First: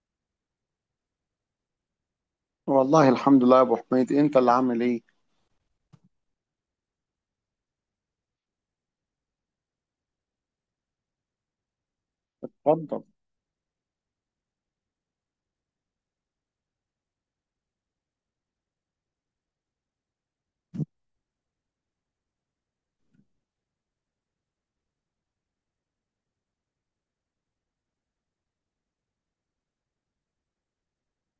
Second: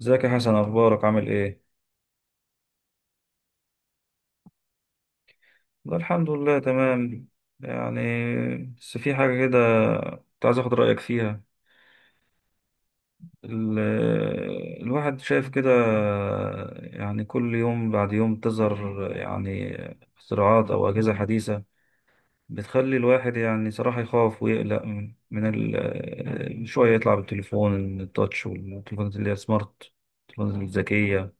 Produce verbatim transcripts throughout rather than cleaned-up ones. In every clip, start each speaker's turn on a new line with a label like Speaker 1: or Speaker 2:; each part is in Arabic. Speaker 1: ازيك يا حسن، اخبارك؟ عامل ايه؟
Speaker 2: والله الحمد لله يا ابو حميد، انت اللي عامل ايه؟
Speaker 1: والله الحمد لله تمام. يعني بس في حاجه كده، كنت عايز اخد رايك فيها.
Speaker 2: اتفضل.
Speaker 1: ال- الواحد شايف كده، يعني كل يوم بعد يوم تظهر يعني اختراعات او اجهزه حديثه بتخلي الواحد يعني صراحه يخاف ويقلق من من ال- شويه يطلع بالتليفون التاتش، والتليفونات اللي هي سمارت، التليفونات الذكيه،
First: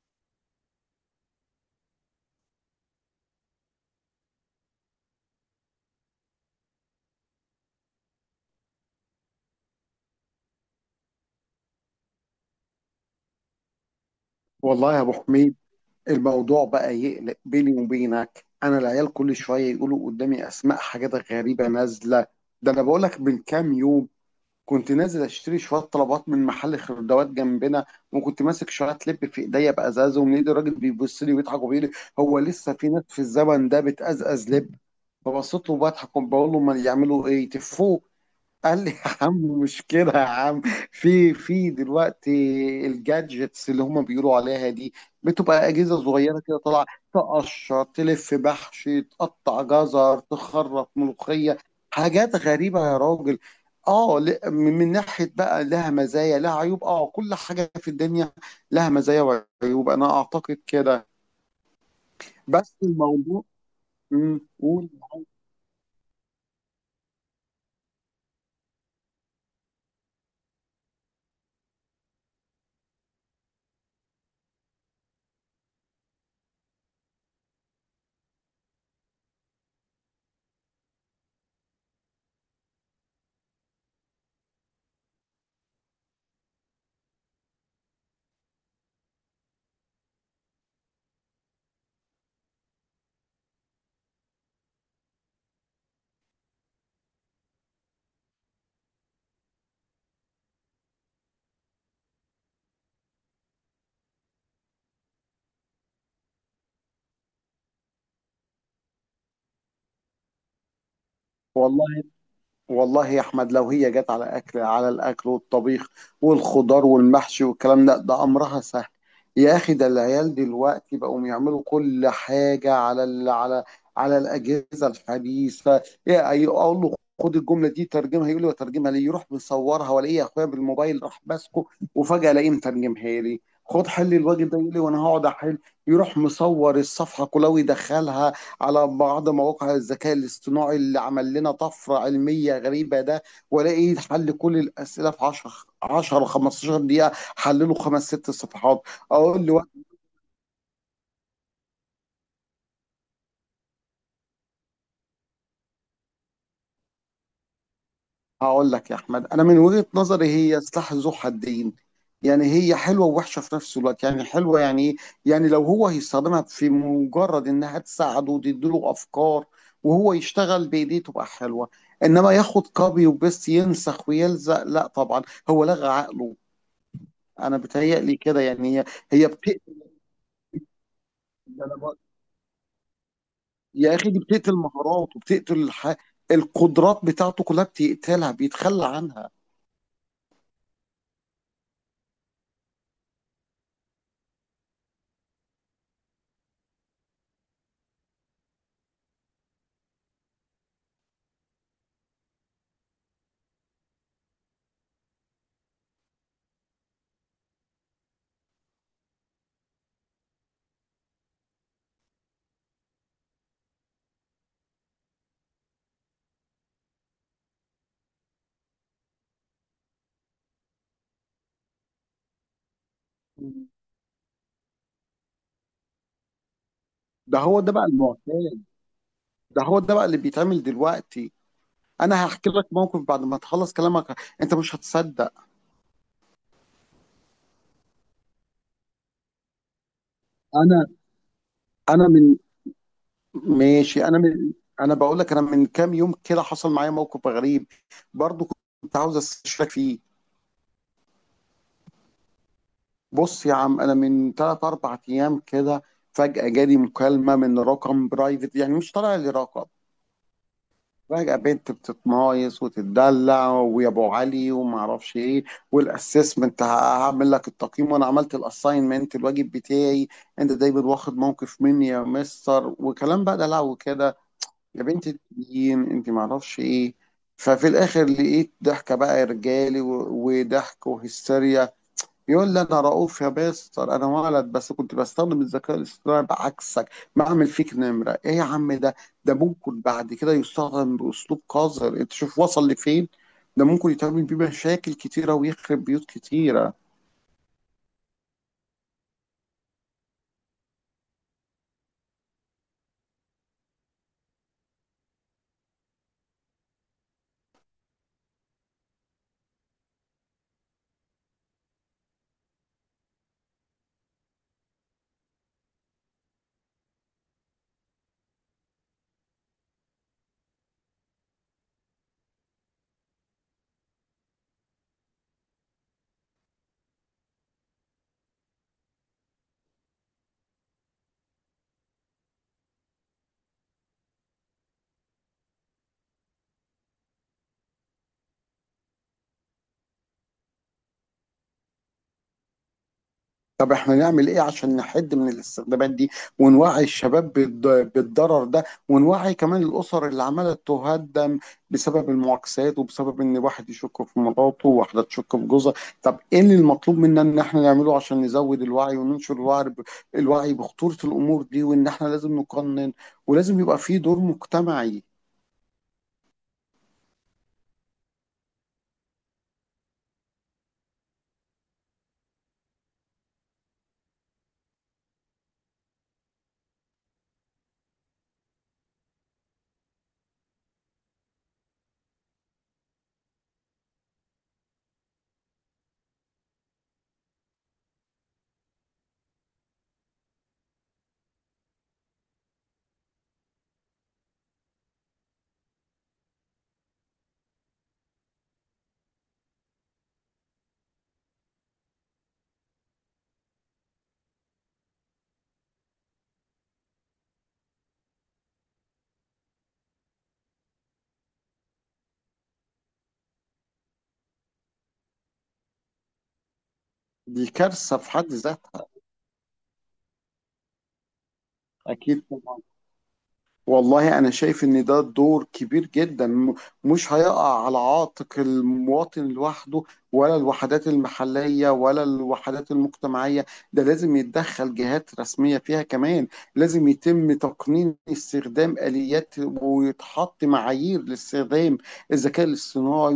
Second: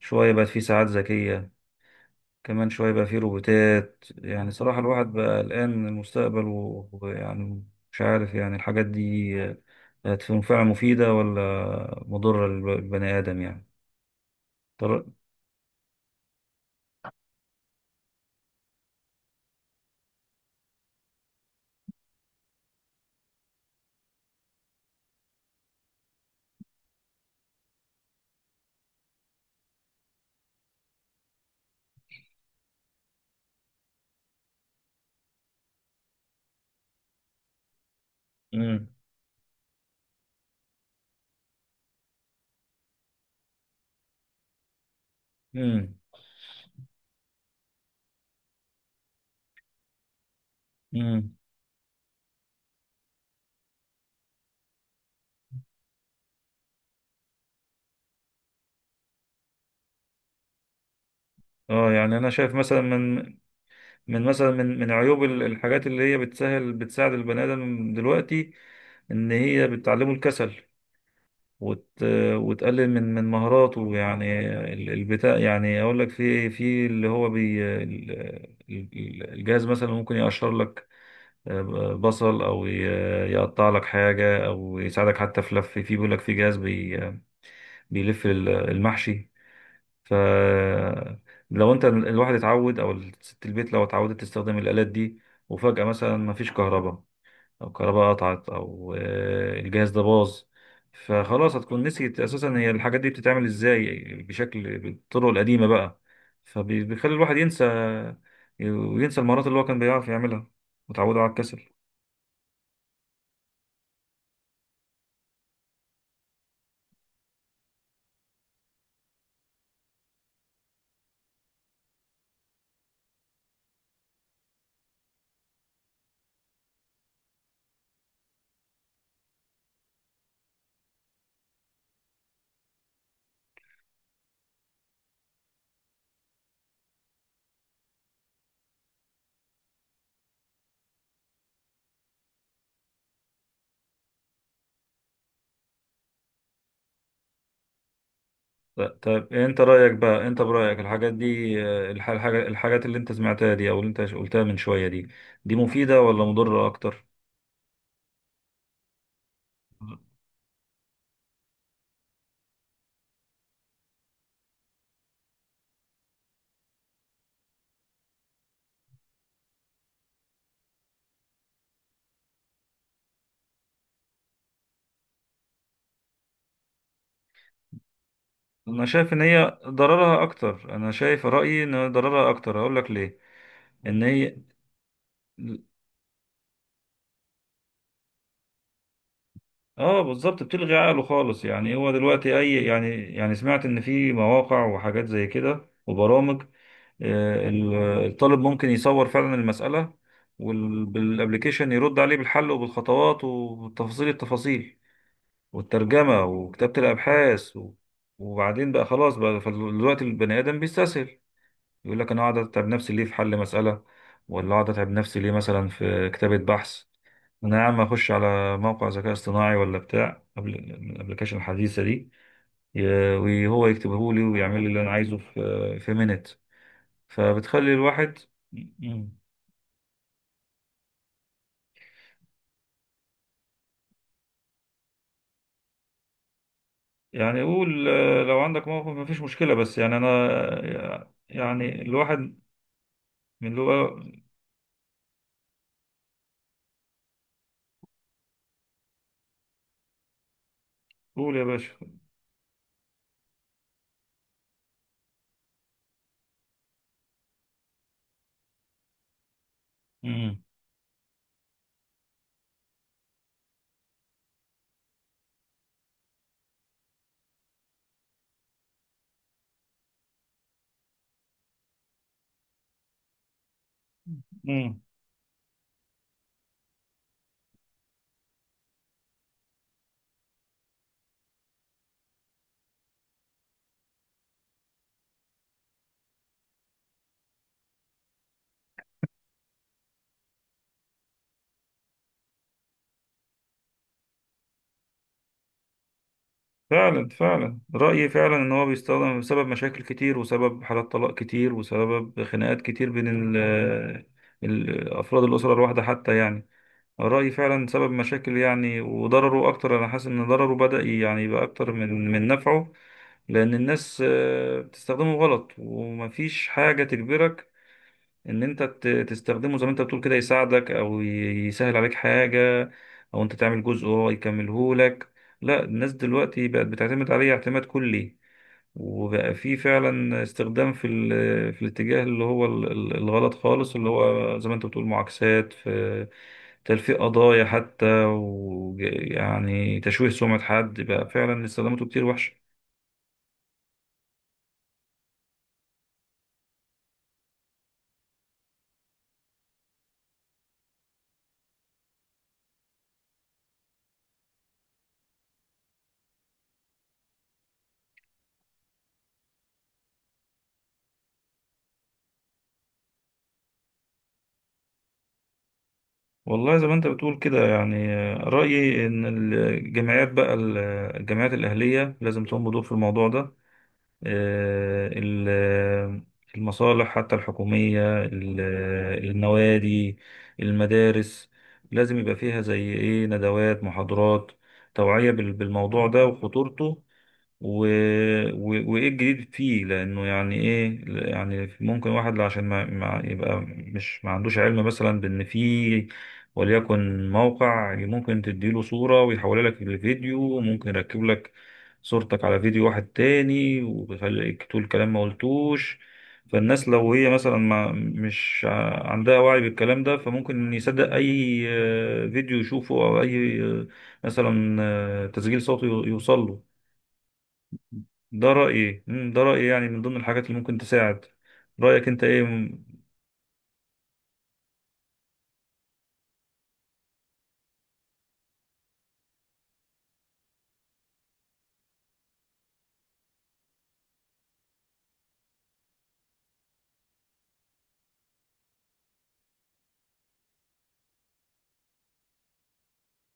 Speaker 1: شويه بقت في ساعات ذكيه، كمان شوية يبقى فيه روبوتات. يعني صراحة الواحد بقى قلقان من المستقبل و- ويعني مش عارف يعني الحاجات دي هتكون فعلا مفيدة ولا مضرة للبني آدم؟ يعني
Speaker 2: والله يا
Speaker 1: طر...
Speaker 2: ابو حميد، الموضوع بقى يقلق بيني وبينك. انا العيال كل شويه يقولوا قدامي اسماء حاجات غريبه نازله. ده انا بقول لك من كام يوم كنت نازل اشتري شويه طلبات من محل خردوات جنبنا، وكنت ماسك شويه لب في ايديا بازازه، ومن ايد الراجل بيبص لي ويضحك وبيقول لي: هو لسه في ناس في الزمن ده بتأزأز لب؟ فبصيت له بضحك وبقول له: ما يعملوا ايه؟ تفوه؟ قال
Speaker 1: مم.
Speaker 2: لي: يا عم، مشكلة يا عم. في في دلوقتي الجادجتس اللي هما بيقولوا عليها دي بتبقى
Speaker 1: مم.
Speaker 2: أجهزة صغيرة كده طالعة، تقشر، تلف بحش، تقطع جزر، تخرط
Speaker 1: مم.
Speaker 2: ملوخية. حاجات غريبة يا راجل. اه، ل- من من ناحية بقى لها مزايا لها عيوب. اه، كل حاجة في الدنيا لها مزايا وعيوب، أنا أعتقد كده.
Speaker 1: اه، يعني انا شايف
Speaker 2: بس
Speaker 1: مثلا من
Speaker 2: الموضوع.
Speaker 1: من
Speaker 2: امم
Speaker 1: مثلا من
Speaker 2: قول.
Speaker 1: من عيوب ال- الحاجات اللي هي بتسهل بتساعد البني ادم دلوقتي ان هي بتعلمه الكسل وت... وتقلل من من مهاراته. يعني ال- البتاع، يعني اقول لك في في اللي هو بي ال- ال- الجهاز مثلا ممكن يقشر لك آه، بصل، او ي- يقطع لك حاجه، او يساعدك حتى في لف، في بيقول لك في جهاز بي... بيلف ال- المحشي. ف لو انت الواحد اتعود، او ست البيت لو اتعودت تستخدم الالات دي، وفجاه مثلا ما فيش كهرباء، او كهرباء قطعت، او آه، الجهاز ده باظ، فخلاص هتكون نسيت اساسا هي الحاجات دي بتتعمل ازاي بشكل، بالطرق القديمه بقى، فبيخلي الواحد ينسى، وينسى المهارات اللي هو كان بيعرف يعملها، وتعوده على الكسل.
Speaker 2: والله، والله يا احمد لو هي جت على اكل، على الاكل والطبيخ والخضار والمحشي والكلام ده، ده امرها سهل. يا اخي، ده العيال دلوقتي بقوا يعملوا كل حاجه على ال على على الاجهزه الحديثه. يا- أي- اقول له: خد الجمله دي ترجمها، يقول لي: وترجمها ليه؟ يروح مصورها، والاقي اخويا بالموبايل راح ماسكه وفجاه الاقيه مترجمها لي. خد حل الواجب ده، يقول لي: وانا هقعد احل؟ يروح مصور الصفحه كلها ويدخلها على بعض مواقع الذكاء الاصطناعي اللي عمل لنا طفرة علمية غريبة ده، والاقي حل كل الأسئلة في عشرة، عشرة خمستاشر دقيقة. حلله خمس ست
Speaker 1: ط-
Speaker 2: صفحات.
Speaker 1: طب
Speaker 2: اقول
Speaker 1: انت
Speaker 2: له:
Speaker 1: رايك بقى، انت برايك الحاجات دي، آه، الح- الحاجه الحاجات اللي انت سمعتها دي او اللي انت قلتها من شويه دي، دي مفيده ولا مضره اكتر؟
Speaker 2: هقول لك يا احمد، انا من وجهة نظري هي سلاح ذو حدين. يعني هي حلوة ووحشة في نفس الوقت. يعني حلوة يعني ايه؟ يعني لو هو هيستخدمها في مجرد انها تساعده وتديله افكار وهو يشتغل بايديه تبقى حلوة. انما ياخد كوبي وبيست، ينسخ ويلزق، لا طبعا، هو لغى عقله. انا بتهيألي كده. يعني
Speaker 1: انا
Speaker 2: هي
Speaker 1: شايف ان
Speaker 2: هي
Speaker 1: هي
Speaker 2: بتقتل.
Speaker 1: ضررها اكتر، انا شايف رايي
Speaker 2: ده أنا
Speaker 1: ان
Speaker 2: بق-
Speaker 1: ضررها اكتر، هقول لك ليه.
Speaker 2: يا
Speaker 1: ان
Speaker 2: اخي دي
Speaker 1: هي
Speaker 2: بتقتل مهارات، وبتقتل الح... القدرات بتاعته كلها، بتقتلها، بيتخلى عنها.
Speaker 1: اه، بالظبط بتلغي عقله خالص. يعني هو دلوقتي اي يعني، يعني سمعت ان في مواقع وحاجات زي كده وبرامج، آه، ال- الطالب ممكن يصور فعلا المسألة، والابلكيشن يرد عليه بالحل وبالخطوات وتفاصيل التفاصيل والترجمة وكتابة الابحاث و- وبعدين بقى خلاص بقى فال- دلوقتي البني ادم بيستسهل. يقول لك انا اقعد اتعب نفسي ليه في حل مساله؟ ولا اقعد اتعب نفسي ليه مثلا في كتابه بحث؟ انا يا عم اخش على موقع ذكاء اصطناعي، ولا بتاع قبل الابلكيشن الحديثه دي ي- وهو يكتبه لي ويعمل لي اللي انا عايزه في في مينت،
Speaker 2: ده هو ده
Speaker 1: فبتخلي
Speaker 2: بقى
Speaker 1: الواحد.
Speaker 2: المعتاد،
Speaker 1: مم.
Speaker 2: ده هو ده بقى اللي بيتعمل دلوقتي. انا هحكي لك موقف بعد ما تخلص كلامك، انت مش هتصدق.
Speaker 1: يعني يقول، آه، لو عندك موقف مفيش مشكله، بس يعني انا
Speaker 2: انا
Speaker 1: آه، يعني
Speaker 2: انا من
Speaker 1: الواحد من اللي هو.
Speaker 2: ماشي انا من انا بقول لك، انا من كام يوم كده حصل معايا موقف غريب برضو، كنت عاوز استشارك فيه.
Speaker 1: قول يا باشا.
Speaker 2: بص يا عم، انا من ثلاث أربع ايام كده فجأة جالي مكالمة من رقم برايفت، يعني مش طالع لي رقم.
Speaker 1: مم.
Speaker 2: فجأة بنت بتتمايص وتتدلع: ويا ابو علي وما اعرفش ايه، والاسسمنت هعمل لك التقييم، وانا عملت الاساينمنت الواجب بتاعي، انت دايما واخد موقف مني يا مستر، وكلام بقى ده. لو كده
Speaker 1: مم.
Speaker 2: يا بنت التنين، انت ما اعرفش ايه. ففي الاخر لقيت ضحكة بقى رجالي و- وضحك وهستيريا. يقول لي: انا رؤوف يا بيستر، انا ولد، بس كنت بستخدم الذكاء الاصطناعي بعكسك، بعمل فيك نمره ايه يا عم ده؟ ده ممكن بعد كده يستخدم باسلوب قذر، انت شوف وصل لفين. ده ممكن يتعمل بيه مشاكل كتيره ويخرب بيوت كتيره.
Speaker 1: فعلا فعلا، رأيي فعلا إن هو بيستخدم بسبب مشاكل كتير، وسبب حالات طلاق كتير، وسبب خناقات كتير بين ال ال- أفراد الأسرة الواحدة حتى، يعني رأيي فعلا سبب مشاكل، يعني وضرره أكتر. أنا حاسس إن ضرره بدأ يعني يبقى أكتر من من نفعه، لأن الناس آه، بتستخدمه غلط، ومفيش حاجة تجبرك ان انت ت- تستخدمه زي ما انت بتقول كده، يساعدك او ي- يسهل عليك حاجة، او انت تعمل جزء وهو يكمله لك. لا، الناس دلوقتي بقت بتعتمد عليه اعتماد كلي، وبقى في فعلا استخدام في ال- في الاتجاه اللي هو ال- ال- الغلط خالص، اللي هو زي ما انت بتقول، معاكسات، في تلفيق قضايا حتى، ويعني تشويه سمعة حد. بقى فعلا استخداماته كتير وحشة.
Speaker 2: طب احنا نعمل ايه عشان نحد من الاستخدامات دي، ونوعي الشباب بالض- بالضرر ده، ونوعي كمان الاسر اللي عماله تهدم بسبب المعاكسات، وبسبب ان واحد يشك في مراته وواحده تشك في جوزها؟ طب ايه اللي المطلوب منا ان احنا نعمله عشان نزود الوعي وننشر الوعي ب- الوعي بخطورة الامور دي؟ وان احنا لازم نقنن، ولازم يبقى في دور مجتمعي.
Speaker 1: والله زي ما انت بتقول كده، يعني آه، رأيي ان الجمعيات بقى ال- الجمعيات الأهلية لازم تقوم بدور في الموضوع ده. آه، ال- آه، المصالح حتى الحكومية، ال- آه، النوادي، المدارس، لازم يبقى فيها زي ايه، ندوات، محاضرات، توعية بال- بالموضوع ده وخطورته، و... و... وايه الجديد فيه، لانه يعني ايه، يعني ممكن واحد عشان ما... ما يبقى مش ما عندوش علم مثلا بان في، وليكن موقع ممكن تديله صورة ويحولها لك لفيديو، ممكن يركب لك صورتك على فيديو واحد تاني ويخليك تقول كلام ما قلتوش. فالناس لو هي مثلا ما مش ع- عندها وعي بالكلام ده، فممكن يصدق اي آه، فيديو يشوفه، او اي آه، مثلا آه، تسجيل صوتي يوصل له.
Speaker 2: دي كارثة في حد
Speaker 1: ده رأيي.
Speaker 2: ذاتها.
Speaker 1: مم، ده رأيي، يعني من ضمن الحاجات اللي ممكن تساعد. رأيك انت ايه؟
Speaker 2: اكيد.
Speaker 1: مم.
Speaker 2: والله أنا شايف إن ده دور كبير جدا، م- مش هيقع على عاتق المواطن لوحده، ولا الوحدات المحلية، ولا الوحدات المجتمعية. ده لازم يتدخل جهات رسمية فيها كمان. لازم يتم تقنين استخدام آليات، ويتحط معايير لاستخدام الذكاء الاصطناعي.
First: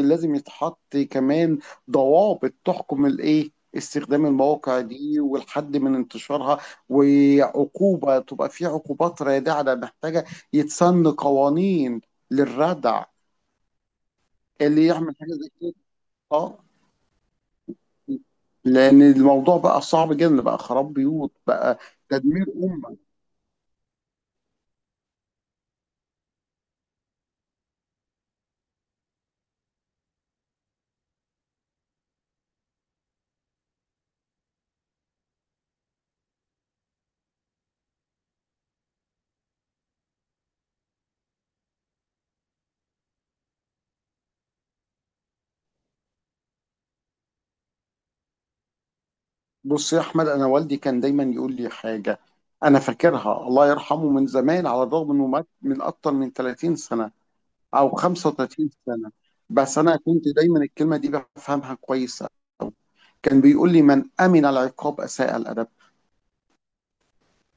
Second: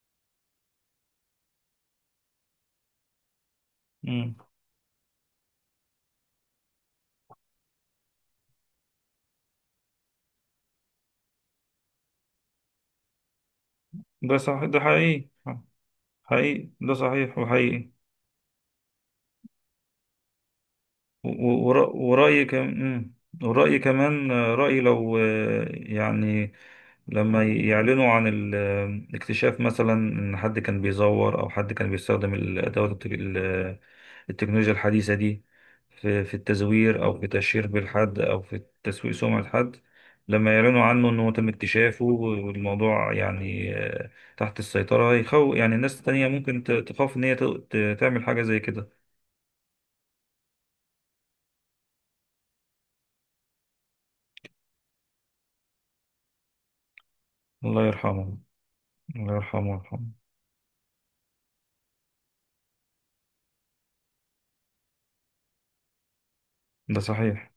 Speaker 2: ولازم يتحط كمان ضوابط تحكم الإيه، استخدام
Speaker 1: مم.
Speaker 2: المواقع دي، والحد من انتشارها. وعقوبة، تبقى في عقوبات رادعة. ده محتاجة يتسن قوانين للردع
Speaker 1: ده صح، ده
Speaker 2: اللي يعمل
Speaker 1: حقيقي.
Speaker 2: حاجة زي كده. اه،
Speaker 1: حقيقي، ده صحيح وحقيقي.
Speaker 2: لأن الموضوع بقى صعب جدا، بقى خراب بيوت،
Speaker 1: و-
Speaker 2: بقى
Speaker 1: ور- ورأيي
Speaker 2: تدمير أمة.
Speaker 1: كمان، ورأيي كمان آه، رأيي لو آه، يعني لما يعلنوا عن الاكتشاف، مثلا ان حد كان بيزور، او حد كان بيستخدم الادوات التك- ال- آه، التكنولوجيا الحديثة دي في في التزوير، او في تشهير بالحد، او في تسويق سمعة حد، لما يعلنوا عنه انه تم اكتشافه والموضوع يعني آه، تحت السيطرة، يخو يعني الناس التانية ممكن ت- تخاف ان هي ت- ت- تعمل حاجة زي كده.
Speaker 2: بص يا أحمد، أنا والدي كان دايما يقول لي حاجة أنا فاكرها، الله يرحمه، من زمان، على الرغم إنه مات من أكتر من 30 سنة
Speaker 1: الله
Speaker 2: أو
Speaker 1: يرحمه.
Speaker 2: 35 سنة.
Speaker 1: الله يرحمه
Speaker 2: بس أنا
Speaker 1: ويرحمه.
Speaker 2: كنت دايما الكلمة دي بفهمها كويسة. كان بيقول لي: من أمن العقاب أساء الأدب.
Speaker 1: ده صحيح.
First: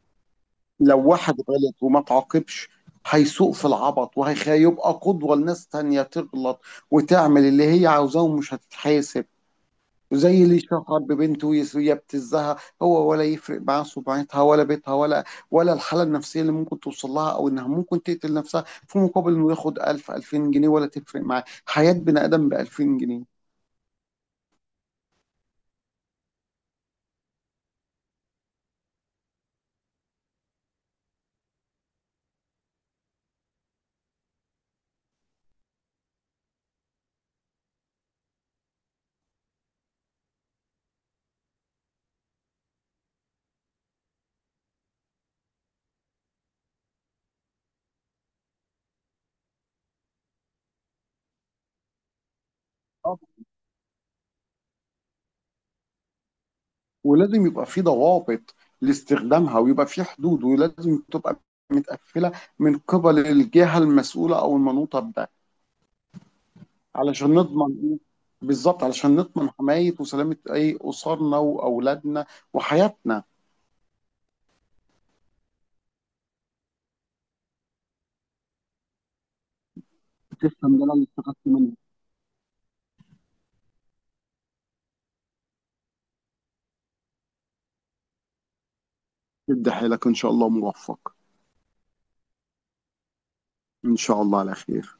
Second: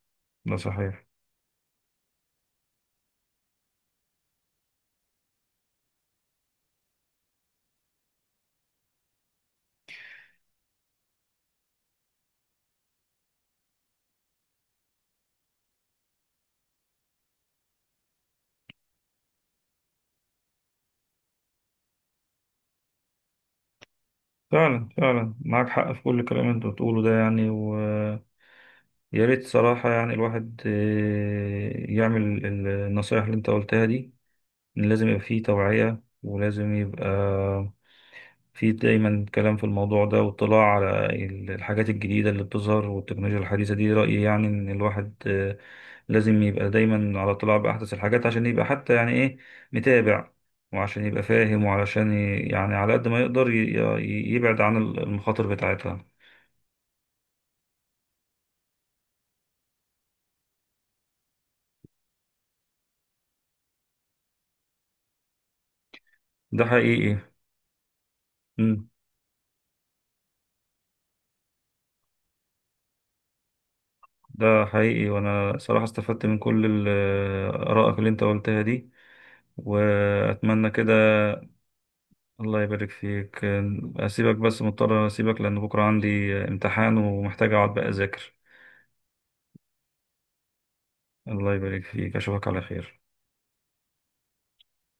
Speaker 1: ده صحيح.
Speaker 2: لو واحد غلط وما تعاقبش هيسوق في العبط، وهيبقى قدوة لناس تانية تغلط وتعمل اللي هي عاوزاه ومش هتتحاسب. وزي اللي شهر ببنته ويس- ويبتزها، هو ولا يفرق معاه سمعتها ولا بيتها، ولا ولا الحالة النفسية اللي ممكن توصل لها، أو إنها ممكن تقتل نفسها، في مقابل إنه ياخد ألف ألفين جنيه. ولا تفرق معاه حياة بني آدم ب الفين جنيه؟
Speaker 1: فعلا فعلا، معاك حق في كل كلام انت بتقوله ده، يعني ويا ريت صراحة يعني الواحد آه، يعمل النصايح اللي انت قلتها دي. إن لازم يبقى فيه توعية، ولازم يبقى في دايما كلام في الموضوع ده، واطلاع على ال- الحاجات الجديدة اللي بتظهر والتكنولوجيا الحديثة دي. رأيي يعني إن الواحد آه، لازم يبقى دايما على اطلاع بأحدث الحاجات، عشان يبقى حتى يعني إيه، متابع، وعشان يبقى فاهم، وعلشان ي- يعني على قد ما يقدر ي- ي- يبعد عن ال- المخاطر بتاعتها.
Speaker 2: ولازم يبقى في ضوابط لاستخدامها، ويبقى في حدود، ولازم تبقى متقفله من قبل الجهه المسؤوله او المنوطه بده،
Speaker 1: ده حقيقي.
Speaker 2: علشان نضمن، بالظبط
Speaker 1: مم.
Speaker 2: علشان نضمن حمايه وسلامه اي اسرنا واولادنا وحياتنا.
Speaker 1: ده حقيقي، وأنا صراحة استفدت من كل ال- آه، آرائك اللي أنت قلتها دي، وأتمنى
Speaker 2: تسلم
Speaker 1: كده.
Speaker 2: لنا اللي استفدت منه.
Speaker 1: الله يبارك فيك. أسيبك، بس مضطر أسيبك لأن بكرة عندي امتحان ومحتاج أقعد بقى أذاكر.
Speaker 2: ادي حيلك، ان شاء الله موفق.
Speaker 1: الله يبارك فيك، أشوفك على خير.
Speaker 2: ان شاء الله على خير.